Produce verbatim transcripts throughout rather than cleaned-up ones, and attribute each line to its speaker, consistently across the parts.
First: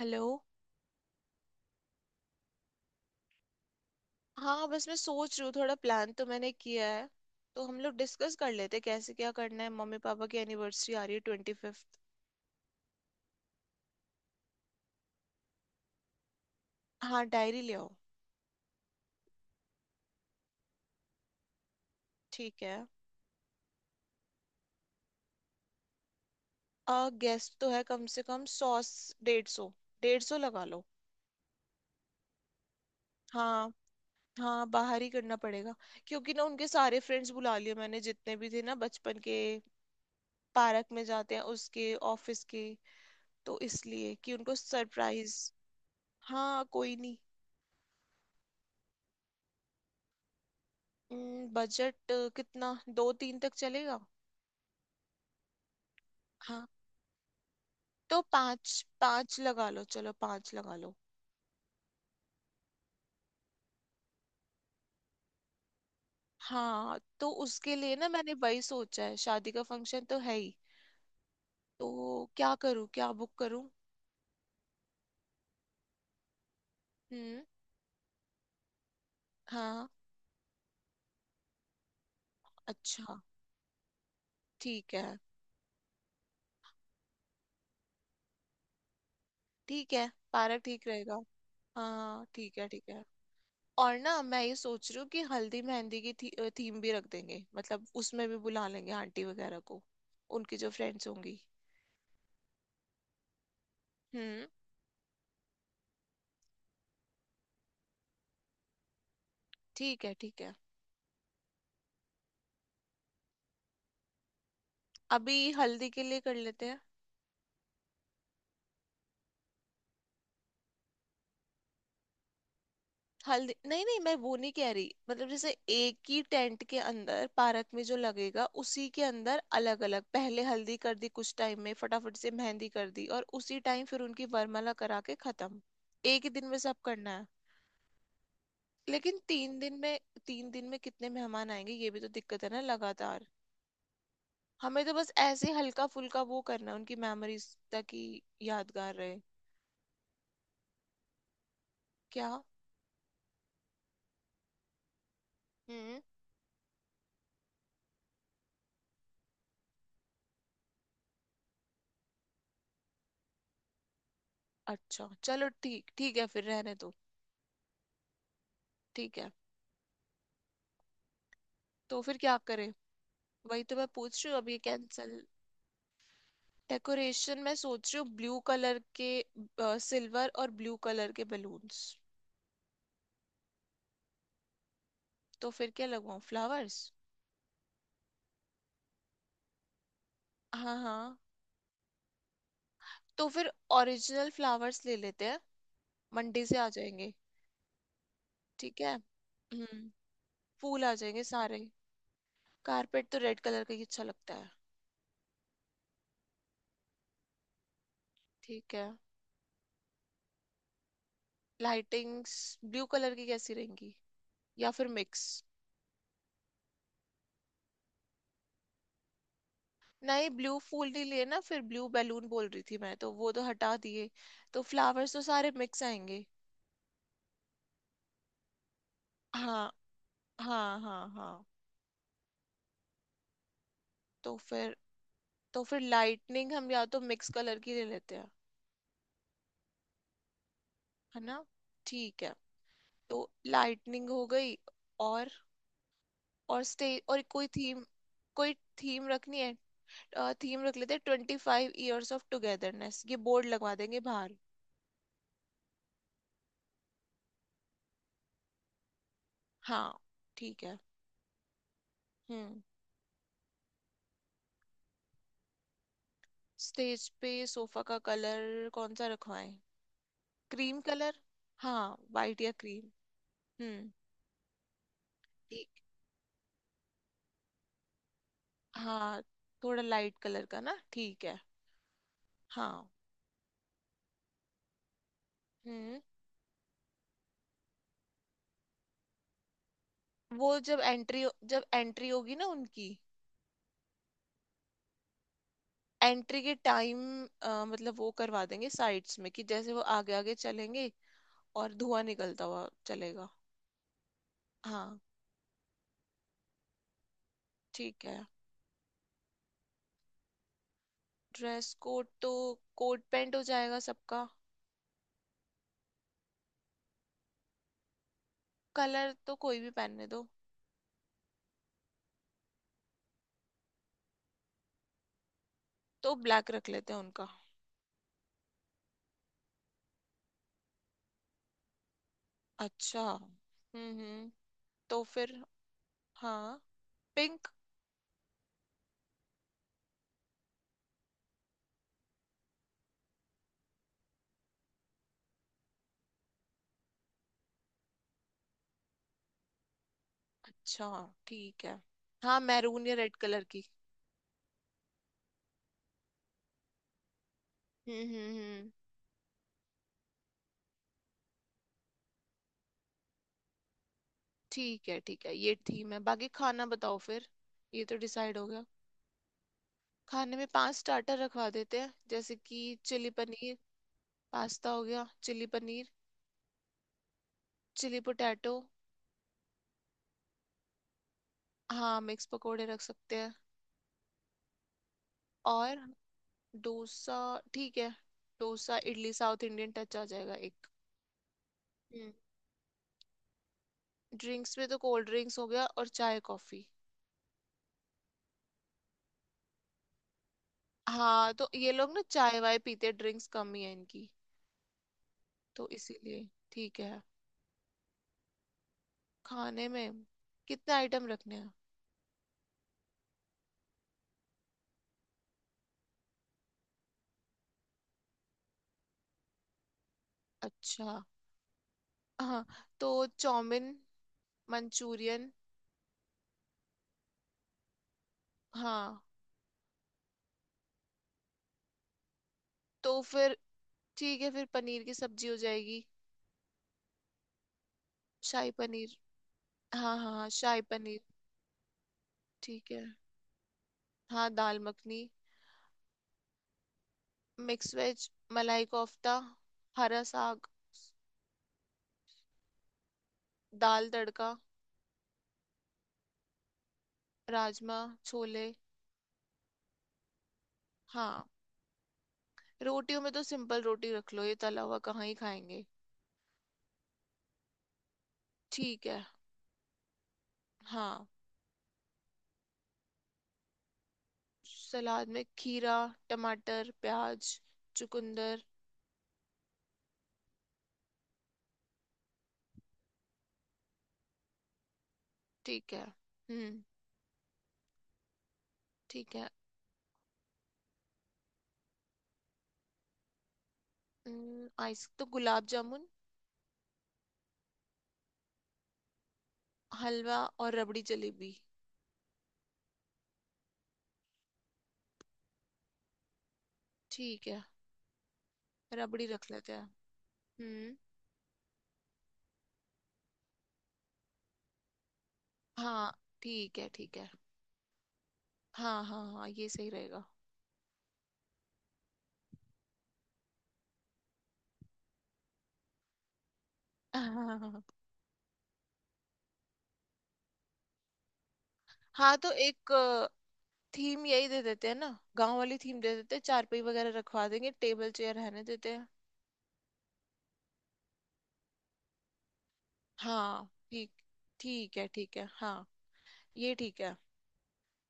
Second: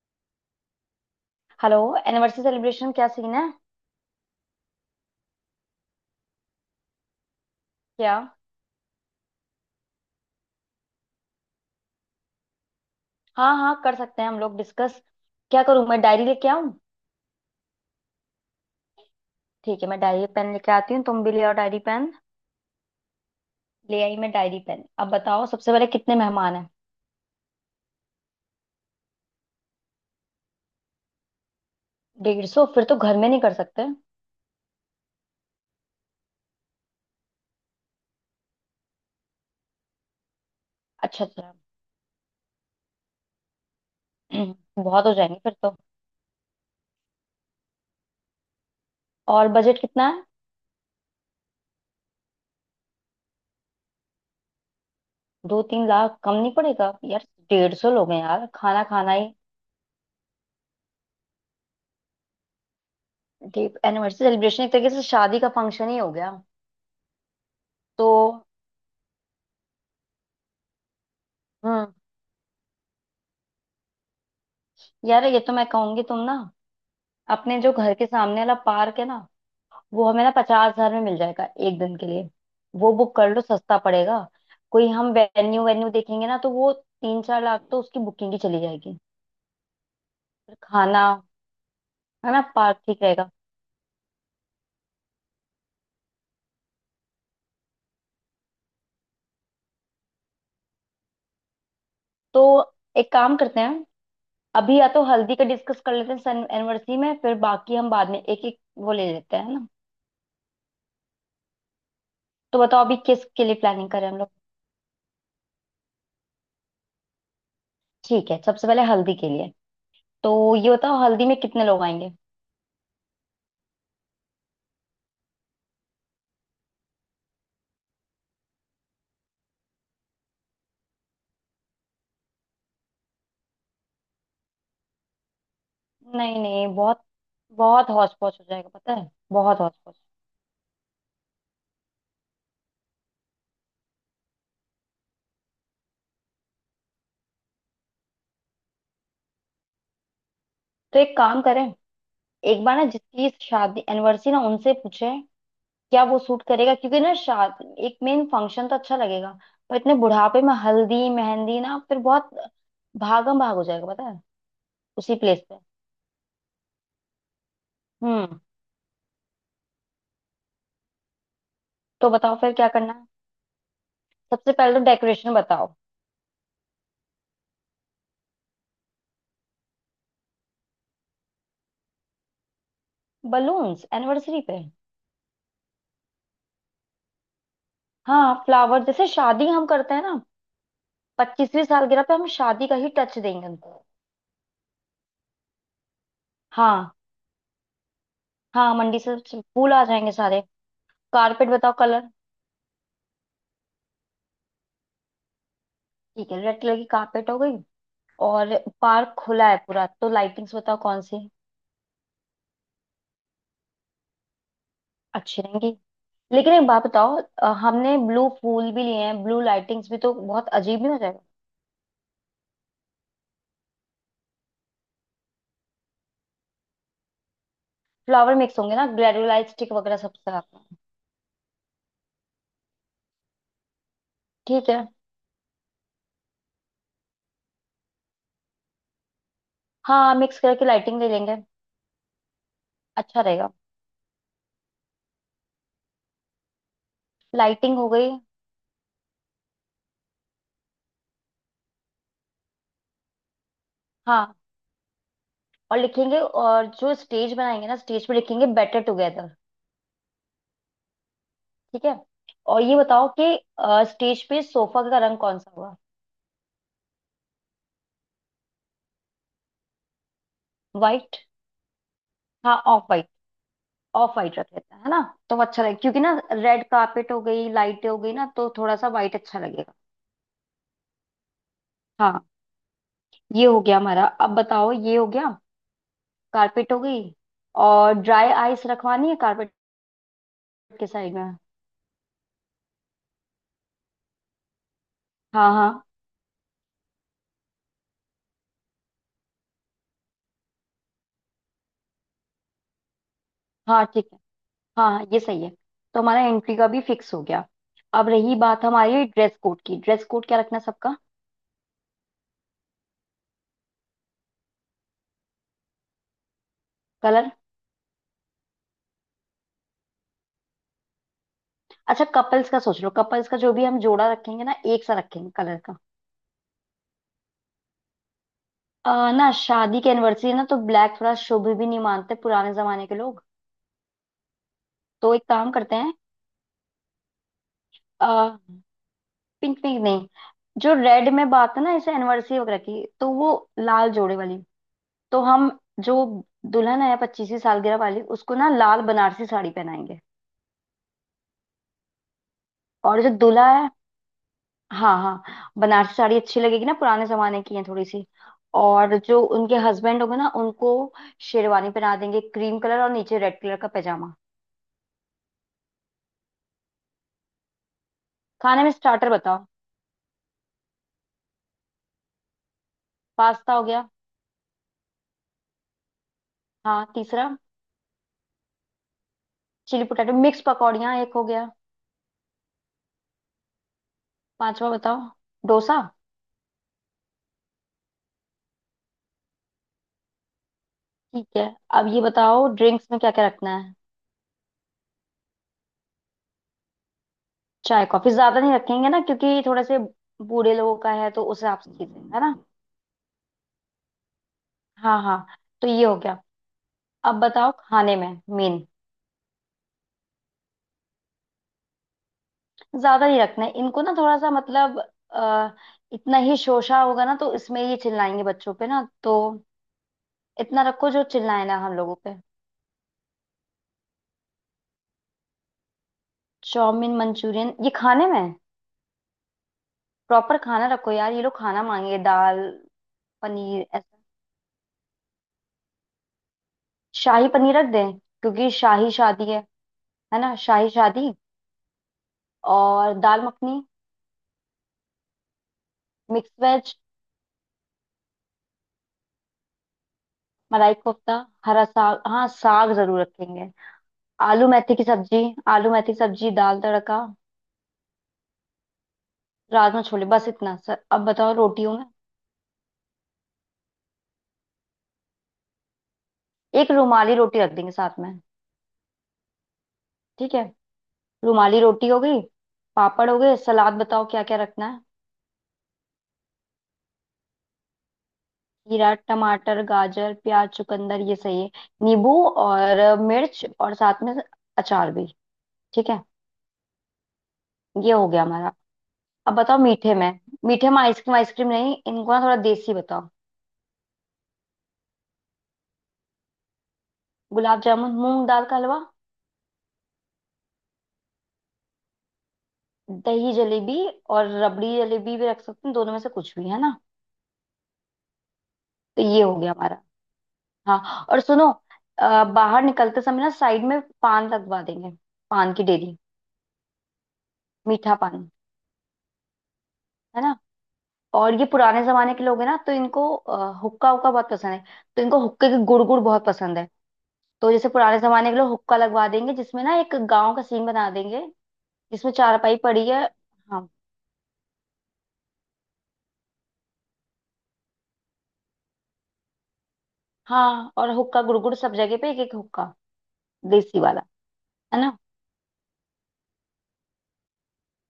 Speaker 1: Hello.
Speaker 2: Hello. Anniversary celebration क्या scene है?
Speaker 1: हाँ, बस मैं सोच रही हूँ थोड़ा प्लान तो मैंने किया है। तो हम लोग
Speaker 2: क्या?
Speaker 1: डिस्कस कर लेते हैं कैसे क्या करना है। मम्मी पापा की एनिवर्सरी आ रही है ट्वेंटी फिफ्थ।
Speaker 2: हाँ हाँ, कर सकते हैं हम लोग डिस्कस। क्या करूँ, मैं डायरी लेके आऊँ?
Speaker 1: हाँ, डायरी ले आओ।
Speaker 2: ठीक है, मैं डायरी पेन लेके आती हूँ। तुम भी ले आओ डायरी पेन।
Speaker 1: ठीक है।
Speaker 2: ले आई मैं डायरी पेन। अब बताओ, सबसे पहले कितने मेहमान हैं?
Speaker 1: आ गेस्ट तो है कम से कम सौ। डेढ़ सौ। डेढ़ सौ लगा लो।
Speaker 2: डेढ़ सौ? फिर तो घर में नहीं कर
Speaker 1: हाँ।
Speaker 2: सकते।
Speaker 1: हाँ, बाहर ही करना पड़ेगा। क्योंकि ना उनके सारे फ्रेंड्स बुला लिए मैंने जितने भी थे ना बचपन के। पार्क में
Speaker 2: अच्छा
Speaker 1: जाते हैं
Speaker 2: अच्छा।
Speaker 1: उसके ऑफिस के। तो इसलिए कि उनको
Speaker 2: बहुत हो जाएंगे
Speaker 1: सरप्राइज।
Speaker 2: फिर तो।
Speaker 1: हाँ, कोई नहीं।
Speaker 2: और बजट कितना है?
Speaker 1: बजट कितना? दो तीन तक चलेगा।
Speaker 2: दो तीन लाख कम नहीं
Speaker 1: हाँ।
Speaker 2: पड़ेगा यार। डेढ़ सौ लोग
Speaker 1: तो
Speaker 2: हैं यार,
Speaker 1: पाँच
Speaker 2: खाना खाना ही।
Speaker 1: पाँच लगा लो, चलो पाँच लगा लो।
Speaker 2: एनिवर्सरी सेलिब्रेशन एक तरीके से शादी का फंक्शन ही हो गया।
Speaker 1: हाँ, तो उसके लिए ना
Speaker 2: तो
Speaker 1: मैंने वही सोचा है। शादी का फंक्शन तो है ही। तो
Speaker 2: हम्म
Speaker 1: क्या करूँ, क्या बुक करूँ?
Speaker 2: यार, ये तो मैं कहूंगी तुम ना।
Speaker 1: हम्म।
Speaker 2: अपने जो घर के सामने वाला पार्क है ना?
Speaker 1: हाँ।
Speaker 2: वो हमें ना पचास हजार में मिल जाएगा एक दिन के लिए। वो बुक
Speaker 1: अच्छा।
Speaker 2: कर लो, सस्ता पड़ेगा। कोई,
Speaker 1: ठीक
Speaker 2: हम
Speaker 1: है।
Speaker 2: वेन्यू वेन्यू देखेंगे ना तो वो तीन चार लाख तो उसकी बुकिंग की चली जाएगी।
Speaker 1: ठीक है,
Speaker 2: फिर
Speaker 1: पार्क ठीक
Speaker 2: खाना।
Speaker 1: रहेगा। हाँ,
Speaker 2: है ना,
Speaker 1: ठीक है।
Speaker 2: पार्क
Speaker 1: ठीक
Speaker 2: ठीक
Speaker 1: है।
Speaker 2: रहेगा।
Speaker 1: और ना मैं ये सोच रही हूँ कि हल्दी मेहंदी की थी, थीम भी रख देंगे, मतलब उसमें भी बुला लेंगे आंटी वगैरह को। उनकी जो फ्रेंड्स होंगी।
Speaker 2: तो एक काम करते हैं।
Speaker 1: हम्म।
Speaker 2: अभी या तो हल्दी का डिस्कस कर लेते हैं, सन एनिवर्सरी में, फिर बाकी हम बाद में एक एक वो ले लेते हैं ना।
Speaker 1: ठीक है। ठीक है।
Speaker 2: तो बताओ, अभी किस के लिए प्लानिंग करें हम लोग?
Speaker 1: अभी हल्दी के लिए कर लेते हैं।
Speaker 2: ठीक है, सबसे पहले हल्दी के लिए। तो ये बताओ, हल्दी में कितने लोग आएंगे?
Speaker 1: हल्दी नहीं नहीं, मैं वो नहीं कह रही। मतलब जैसे एक ही टेंट के अंदर पार्क में जो लगेगा उसी के अंदर अलग अलग पहले हल्दी कर दी, कुछ टाइम में फटाफट से मेहंदी कर दी, और उसी टाइम फिर उनकी वरमाला करा के खत्म। एक ही
Speaker 2: नहीं
Speaker 1: दिन में
Speaker 2: नहीं,
Speaker 1: सब
Speaker 2: बहुत
Speaker 1: करना है।
Speaker 2: बहुत हौच पौच हो जाएगा, पता है,
Speaker 1: लेकिन तीन
Speaker 2: बहुत हौच
Speaker 1: दिन
Speaker 2: पौच।
Speaker 1: में, तीन दिन में कितने मेहमान आएंगे, ये भी तो दिक्कत है ना, लगातार। हमें तो बस ऐसे हल्का फुल्का वो करना है उनकी मेमोरीज, ताकि यादगार रहे।
Speaker 2: तो एक काम करें।
Speaker 1: क्या?
Speaker 2: एक बार ना, जिसकी शादी एनिवर्सरी ना, उनसे पूछे।
Speaker 1: हम्म।
Speaker 2: क्या वो सूट करेगा? क्योंकि ना, शादी एक मेन फंक्शन तो अच्छा लगेगा। पर इतने बुढ़ापे में हल्दी मेहंदी ना, फिर बहुत भागम भाग हो जाएगा, पता है।
Speaker 1: अच्छा
Speaker 2: उसी प्लेस
Speaker 1: चलो,
Speaker 2: पे।
Speaker 1: ठीक ठीक है, फिर रहने दो।
Speaker 2: हम्म।
Speaker 1: ठीक है। तो
Speaker 2: तो
Speaker 1: फिर क्या
Speaker 2: बताओ फिर क्या
Speaker 1: करें?
Speaker 2: करना है?
Speaker 1: वही तो मैं पूछ रही हूँ, अब
Speaker 2: सबसे
Speaker 1: ये
Speaker 2: पहले तो
Speaker 1: कैंसिल।
Speaker 2: डेकोरेशन बताओ।
Speaker 1: डेकोरेशन मैं सोच रही हूँ ब्लू कलर के, सिल्वर और ब्लू कलर के बलून्स।
Speaker 2: बलून्स एनिवर्सरी पे?
Speaker 1: तो फिर क्या लगवाऊं, फ्लावर्स?
Speaker 2: हाँ, फ्लावर जैसे शादी हम करते हैं ना।
Speaker 1: हाँ, हाँ।
Speaker 2: पच्चीसवीं सालगिरह पे हम शादी का ही टच
Speaker 1: तो
Speaker 2: देंगे
Speaker 1: फिर
Speaker 2: उनको।
Speaker 1: ओरिजिनल फ्लावर्स ले लेते हैं, मंडी से आ
Speaker 2: हाँ
Speaker 1: जाएंगे।
Speaker 2: हाँ,
Speaker 1: ठीक है।
Speaker 2: मंडी से सब फूल
Speaker 1: हम्म।
Speaker 2: आ जाएंगे सारे।
Speaker 1: फूल आ जाएंगे
Speaker 2: कारपेट
Speaker 1: सारे।
Speaker 2: बताओ कलर।
Speaker 1: कारपेट तो रेड कलर का ही अच्छा लगता है।
Speaker 2: ठीक है, रेड कलर की कारपेट हो गई। और?
Speaker 1: ठीक है।
Speaker 2: पार्क खुला है पूरा, तो लाइटिंग्स बताओ कौन सी।
Speaker 1: लाइटिंग्स ब्लू कलर की कैसी रहेंगी, या फिर मिक्स?
Speaker 2: अच्छी रहेंगी। लेकिन एक बात बताओ, अ, हमने ब्लू फूल भी लिए हैं, ब्लू लाइटिंग्स भी, तो
Speaker 1: नहीं,
Speaker 2: बहुत
Speaker 1: ब्लू
Speaker 2: अजीब
Speaker 1: फूल
Speaker 2: नहीं हो
Speaker 1: नहीं
Speaker 2: जाएगा?
Speaker 1: लिए ना, फिर ब्लू बैलून बोल रही थी मैं, तो वो तो हटा दिए। तो फ्लावर्स तो सारे मिक्स आएंगे।
Speaker 2: फ्लावर मिक्स होंगे ना, ग्रेनुलाइट
Speaker 1: हाँ।
Speaker 2: स्टिक वगैरह सब साथ में।
Speaker 1: हाँ, हाँ, हाँ। तो
Speaker 2: ठीक
Speaker 1: फिर।
Speaker 2: है।
Speaker 1: तो फिर लाइटनिंग हम या तो मिक्स कलर की ले लेते हैं,
Speaker 2: हाँ, मिक्स करके लाइटिंग ले
Speaker 1: है ना?
Speaker 2: लेंगे।
Speaker 1: ठीक है।
Speaker 2: अच्छा
Speaker 1: तो
Speaker 2: रहेगा।
Speaker 1: लाइटनिंग हो गई। और और स्टे और कोई
Speaker 2: लाइटिंग
Speaker 1: थीम
Speaker 2: हो गई।
Speaker 1: कोई थीम रखनी है। थीम रख लेते हैं, twenty five years of togetherness, ये बोर्ड लगवा देंगे बाहर।
Speaker 2: हाँ, और लिखेंगे, और जो स्टेज बनाएंगे ना, स्टेज पे लिखेंगे बेटर टुगेदर।
Speaker 1: हाँ। ठीक है।
Speaker 2: ठीक है।
Speaker 1: हम्म।
Speaker 2: और ये बताओ कि स्टेज पे सोफा का रंग कौन सा हुआ?
Speaker 1: स्टेज पे सोफा का कलर कौन सा रखवाएं? Cream
Speaker 2: white.
Speaker 1: कलर। हाँ, वाइट या
Speaker 2: हाँ, ऑफ
Speaker 1: क्रीम।
Speaker 2: व्हाइट।
Speaker 1: हम्म।
Speaker 2: ऑफ व्हाइट रख लेते हैं, है ना। तो वो अच्छा लगेगा,
Speaker 1: ठीक।
Speaker 2: क्योंकि ना रेड कार्पेट हो गई, लाइटें हो गई ना, तो थोड़ा सा व्हाइट
Speaker 1: हाँ,
Speaker 2: अच्छा लगेगा।
Speaker 1: थोड़ा लाइट कलर का ना, ठीक है।
Speaker 2: हाँ।
Speaker 1: हाँ।
Speaker 2: ये हो गया हमारा। अब बताओ, ये हो गया।
Speaker 1: हम्म।
Speaker 2: कार्पेट हो गई। और ड्राई आइस रखवानी है कार्पेट
Speaker 1: वो जब
Speaker 2: के साइड में।
Speaker 1: एंट्री, जब एंट्री होगी ना उनकी,
Speaker 2: हाँ हाँ
Speaker 1: एंट्री के टाइम, मतलब वो करवा देंगे साइड्स में कि जैसे वो आगे आगे चलेंगे और धुआं निकलता हुआ चलेगा।
Speaker 2: हाँ, ठीक है। हाँ
Speaker 1: हाँ।
Speaker 2: हाँ, ये सही है। तो हमारा एंट्री का भी फिक्स हो गया।
Speaker 1: ठीक
Speaker 2: अब
Speaker 1: है।
Speaker 2: रही बात हमारी ड्रेस कोड की, ड्रेस कोड क्या रखना है सबका?
Speaker 1: ड्रेस कोड तो कोट पैंट हो जाएगा सबका।
Speaker 2: कलर।
Speaker 1: कलर तो कोई भी पहनने दो।
Speaker 2: अच्छा, कपल्स का सोच लो। कपल्स का जो भी हम जोड़ा रखेंगे ना, एक सा रखेंगे कलर का।
Speaker 1: तो ब्लैक रख लेते हैं उनका।
Speaker 2: अ, ना, शादी की एनिवर्सरी है ना, तो ब्लैक थोड़ा शुभ भी नहीं मानते पुराने जमाने के
Speaker 1: अच्छा।
Speaker 2: लोग।
Speaker 1: हम्म, हम्म। तो
Speaker 2: तो एक
Speaker 1: फिर।
Speaker 2: काम करते हैं।
Speaker 1: हाँ। पिंक।
Speaker 2: पिंक। पिंक नहीं। जो रेड में बात है ना, इसे एनिवर्सरी वगैरह की, तो वो। लाल जोड़े वाली। तो हम जो दुल्हन है पच्चीसवीं सालगिरह वाली, उसको ना लाल बनारसी साड़ी पहनाएंगे।
Speaker 1: अच्छा। ठीक है। हाँ, मैरून या
Speaker 2: और जो
Speaker 1: रेड कलर
Speaker 2: दूल्हा
Speaker 1: की।
Speaker 2: है। हाँ हाँ, बनारसी साड़ी अच्छी लगेगी ना, पुराने जमाने की है थोड़ी
Speaker 1: हम्म,
Speaker 2: सी।
Speaker 1: हम्म, हम्म।
Speaker 2: और जो उनके हस्बैंड होंगे ना, उनको शेरवानी पहना देंगे क्रीम कलर, और नीचे रेड कलर का पैजामा।
Speaker 1: ठीक है, ठीक है, ये थीम है। बाकी खाना बताओ फिर, ये तो डिसाइड हो
Speaker 2: खाने
Speaker 1: गया।
Speaker 2: में स्टार्टर बताओ।
Speaker 1: खाने में पांच स्टार्टर रखवा देते हैं, जैसे कि चिली
Speaker 2: पास्ता
Speaker 1: पनीर।
Speaker 2: हो गया।
Speaker 1: पास्ता हो गया, चिली पनीर।
Speaker 2: हाँ, तीसरा।
Speaker 1: Chilli potato.
Speaker 2: Chilli potato, mix पकौड़ियाँ एक हो गया।
Speaker 1: हाँ, मिक्स पकोड़े रख सकते हैं।
Speaker 2: पांचवा बताओ।
Speaker 1: और।
Speaker 2: डोसा।
Speaker 1: डोसा। ठीक है। Dosa, idli, south Indian touch आ जाएगा एक।
Speaker 2: ठीक है। अब ये
Speaker 1: हम्म।
Speaker 2: बताओ, ड्रिंक्स में क्या क्या रखना है?
Speaker 1: ड्रिंक्स में तो कोल्ड ड्रिंक्स हो गया और चाय कॉफी।
Speaker 2: चाय कॉफी ज्यादा नहीं रखेंगे ना, क्योंकि थोड़े से बूढ़े लोगों का है, तो
Speaker 1: हाँ,
Speaker 2: उस
Speaker 1: तो
Speaker 2: हिसाब से
Speaker 1: ये लोग
Speaker 2: चीजें
Speaker 1: ना
Speaker 2: है ना।
Speaker 1: चाय वाय पीते, ड्रिंक्स कम ही है इनकी।
Speaker 2: हाँ हाँ। तो
Speaker 1: तो
Speaker 2: ये हो गया।
Speaker 1: इसीलिए ठीक है।
Speaker 2: अब बताओ खाने में मेन।
Speaker 1: खाने में कितने आइटम रखने हैं?
Speaker 2: ज्यादा नहीं रखना है इनको ना, थोड़ा सा मतलब। आ, इतना ही शोशा होगा ना, तो इसमें ये चिल्लाएंगे बच्चों पे ना, तो। इतना रखो
Speaker 1: अच्छा।
Speaker 2: जो चिल्लाए ना हम लोगों पे।
Speaker 1: हाँ। तो चाउमीन, मंचूरियन।
Speaker 2: चाउमीन मंचूरियन ये खाने में?
Speaker 1: हाँ।
Speaker 2: प्रॉपर खाना रखो यार, ये लोग खाना मांगे दाल।
Speaker 1: तो फिर
Speaker 2: पनीर ऐसा।
Speaker 1: ठीक है, फिर पनीर की सब्जी हो जाएगी।
Speaker 2: शाही पनीर रख दें,
Speaker 1: शाही
Speaker 2: क्योंकि शाही
Speaker 1: पनीर।
Speaker 2: शादी है।
Speaker 1: हाँ, हाँ,
Speaker 2: है
Speaker 1: हाँ,
Speaker 2: ना,
Speaker 1: शाही
Speaker 2: शाही
Speaker 1: पनीर।
Speaker 2: शादी।
Speaker 1: ठीक है।
Speaker 2: और दाल मखनी,
Speaker 1: हाँ, dal makhani.
Speaker 2: Mix veg,
Speaker 1: mix veg, malai kofta, हरा साग,
Speaker 2: मलाई कोफ्ता, हरा साग। हाँ, साग जरूर रखेंगे।
Speaker 1: दाल तड़का,
Speaker 2: आलू मेथी की सब्जी। आलू मेथी की सब्जी, दाल तड़का।
Speaker 1: राजमा, छोले।
Speaker 2: राजमा, छोले, बस इतना सर। अब
Speaker 1: हाँ,
Speaker 2: बताओ रोटियों में।
Speaker 1: रोटियों में तो सिंपल रोटी रख लो, ये तला हुआ कहाँ ही खाएंगे।
Speaker 2: एक रुमाली रोटी रख देंगे साथ में।
Speaker 1: ठीक है।
Speaker 2: ठीक है।
Speaker 1: हाँ।
Speaker 2: रुमाली रोटी हो गई। पापड़ हो गए। सलाद बताओ क्या क्या रखना है?
Speaker 1: सलाद में खीरा, टमाटर, प्याज, चुकंदर।
Speaker 2: खीरा, टमाटर, गाजर, प्याज, चुकंदर, ये सही है। नींबू और मिर्च, और साथ में अचार भी।
Speaker 1: ठीक है।
Speaker 2: ठीक है।
Speaker 1: हम्म।
Speaker 2: ये हो गया हमारा।
Speaker 1: ठीक है।
Speaker 2: अब बताओ मीठे में। मीठे में आइसक्रीम? आइसक्रीम नहीं इनको ना, थोड़ा देसी बताओ।
Speaker 1: हम्म, आइस तो गुलाब जामुन।
Speaker 2: गुलाब जामुन, मूंग दाल का हलवा।
Speaker 1: हलवा और रबड़ी जलेबी।
Speaker 2: दही जलेबी, और रबड़ी जलेबी भी रख सकते हैं, दोनों में से कुछ भी, है ना।
Speaker 1: ठीक है,
Speaker 2: तो
Speaker 1: रबड़ी
Speaker 2: ये
Speaker 1: रख
Speaker 2: हो गया
Speaker 1: लेते हैं।
Speaker 2: हमारा।
Speaker 1: हम्म।
Speaker 2: हाँ, और सुनो। अ, बाहर निकलते समय ना, साइड में पान लगवा देंगे। पान की
Speaker 1: हाँ,
Speaker 2: डेली।
Speaker 1: ठीक है, ठीक है।
Speaker 2: मीठा पान।
Speaker 1: हाँ, हाँ, हाँ, ये सही रहेगा।
Speaker 2: है ना। और ये पुराने जमाने के लोग हैं ना, तो इनको अ, हुक्का हुक्का बहुत पसंद है। तो इनको हुक्के की गुड़ गुड़ बहुत पसंद है। तो
Speaker 1: हाँ।
Speaker 2: जैसे पुराने जमाने के लोग, हुक्का लगवा देंगे, जिसमें ना एक गांव का सीन बना देंगे। जिसमें
Speaker 1: हाँ, तो
Speaker 2: चारपाई
Speaker 1: एक
Speaker 2: पड़ी है। हाँ
Speaker 1: थीम यही दे देते हैं ना, गांव वाली थीम दे देते हैं, चारपाई वगैरह रखवा देंगे, टेबल चेयर रहने देते हैं।
Speaker 2: हाँ। और हुक्का गुड़ गुड़ सब जगह पे, एक एक हुक्का
Speaker 1: हाँ,
Speaker 2: देसी
Speaker 1: ठीक।
Speaker 2: वाला।
Speaker 1: ठीक
Speaker 2: है
Speaker 1: है।
Speaker 2: ना।
Speaker 1: ठीक है। हाँ, ये ठीक है।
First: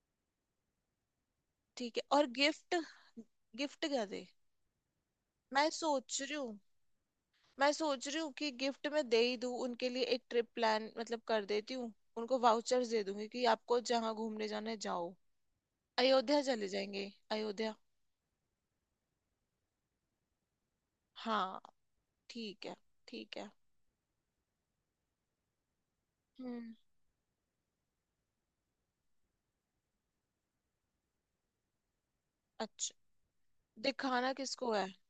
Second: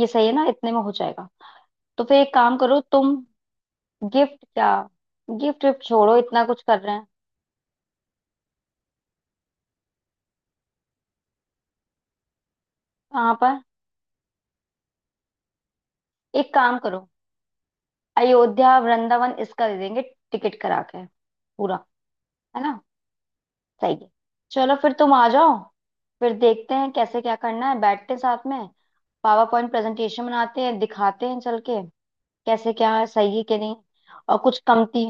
Speaker 2: ये सही है ना, इतने में हो जाएगा।
Speaker 1: ठीक है,
Speaker 2: तो फिर
Speaker 1: और
Speaker 2: एक काम
Speaker 1: गिफ्ट?
Speaker 2: करो तुम।
Speaker 1: गिफ्ट क्या दे?
Speaker 2: गिफ्ट क्या? गिफ्ट
Speaker 1: मैं
Speaker 2: विफ्ट छोड़ो,
Speaker 1: सोच रही
Speaker 2: इतना
Speaker 1: हूँ,
Speaker 2: कुछ कर रहे हैं।
Speaker 1: मैं सोच रही हूँ कि गिफ्ट में दे ही दूँ, उनके लिए एक ट्रिप प्लान मतलब कर देती हूँ। उनको वाउचर्स दे दूंगी
Speaker 2: कहाँ
Speaker 1: कि
Speaker 2: पर?
Speaker 1: आपको जहाँ घूमने जाना है जाओ। अयोध्या
Speaker 2: एक
Speaker 1: चले
Speaker 2: काम करो।
Speaker 1: जाएंगे। अयोध्या।
Speaker 2: अयोध्या, वृंदावन इसका दे देंगे, टिकट करा के
Speaker 1: हाँ।
Speaker 2: पूरा। है
Speaker 1: ठीक है।
Speaker 2: ना।
Speaker 1: ठीक है।
Speaker 2: सही है। चलो फिर, तुम आ जाओ। फिर
Speaker 1: हम्म।
Speaker 2: देखते हैं कैसे क्या करना है, बैठते हैं साथ में। पावर पॉइंट प्रेजेंटेशन बनाते हैं, दिखाते हैं चल के। कैसे क्या है,
Speaker 1: अच्छा,
Speaker 2: सही है कि नहीं?
Speaker 1: दिखाना
Speaker 2: और कुछ
Speaker 1: किसको है?
Speaker 2: कमती?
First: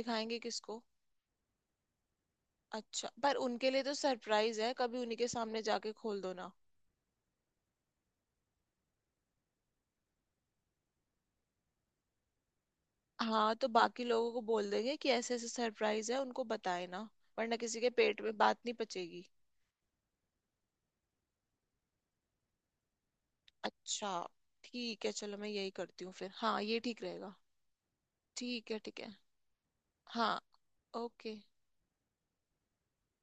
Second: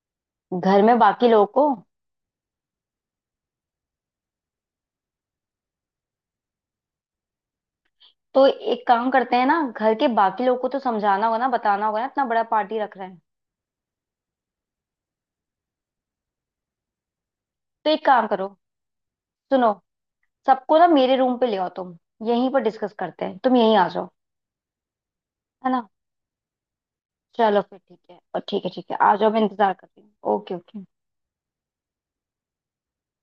Speaker 1: दिखाएंगे
Speaker 2: घर
Speaker 1: किसको?
Speaker 2: में बाकी लोगों को।
Speaker 1: अच्छा, पर उनके लिए तो सरप्राइज है, कभी उन्हीं के सामने जाके खोल दो ना।
Speaker 2: तो एक काम करते हैं ना, घर के बाकी लोगों को तो समझाना होगा ना, बताना होगा ना, इतना बड़ा पार्टी रख रहे हैं।
Speaker 1: हाँ, तो बाकी लोगों को बोल देंगे कि ऐसे ऐसे सरप्राइज है, उनको बताए ना, वरना किसी के
Speaker 2: तो एक
Speaker 1: पेट
Speaker 2: काम
Speaker 1: में
Speaker 2: करो।
Speaker 1: बात नहीं पचेगी।
Speaker 2: सुनो। सबको ना मेरे रूम पे ले आओ तुम। यहीं पर डिस्कस करते हैं, तुम यहीं आ जाओ।
Speaker 1: अच्छा। ठीक है, चलो मैं यही
Speaker 2: है ना।
Speaker 1: करती हूँ फिर। हाँ, ये ठीक रहेगा।
Speaker 2: चलो फिर ठीक है, और ठीक है,
Speaker 1: ठीक है,
Speaker 2: ठीक है,
Speaker 1: ठीक है।
Speaker 2: आ जाओ, मैं इंतजार कर रही हूँ।
Speaker 1: हाँ,
Speaker 2: ओके ओके।
Speaker 1: ओके।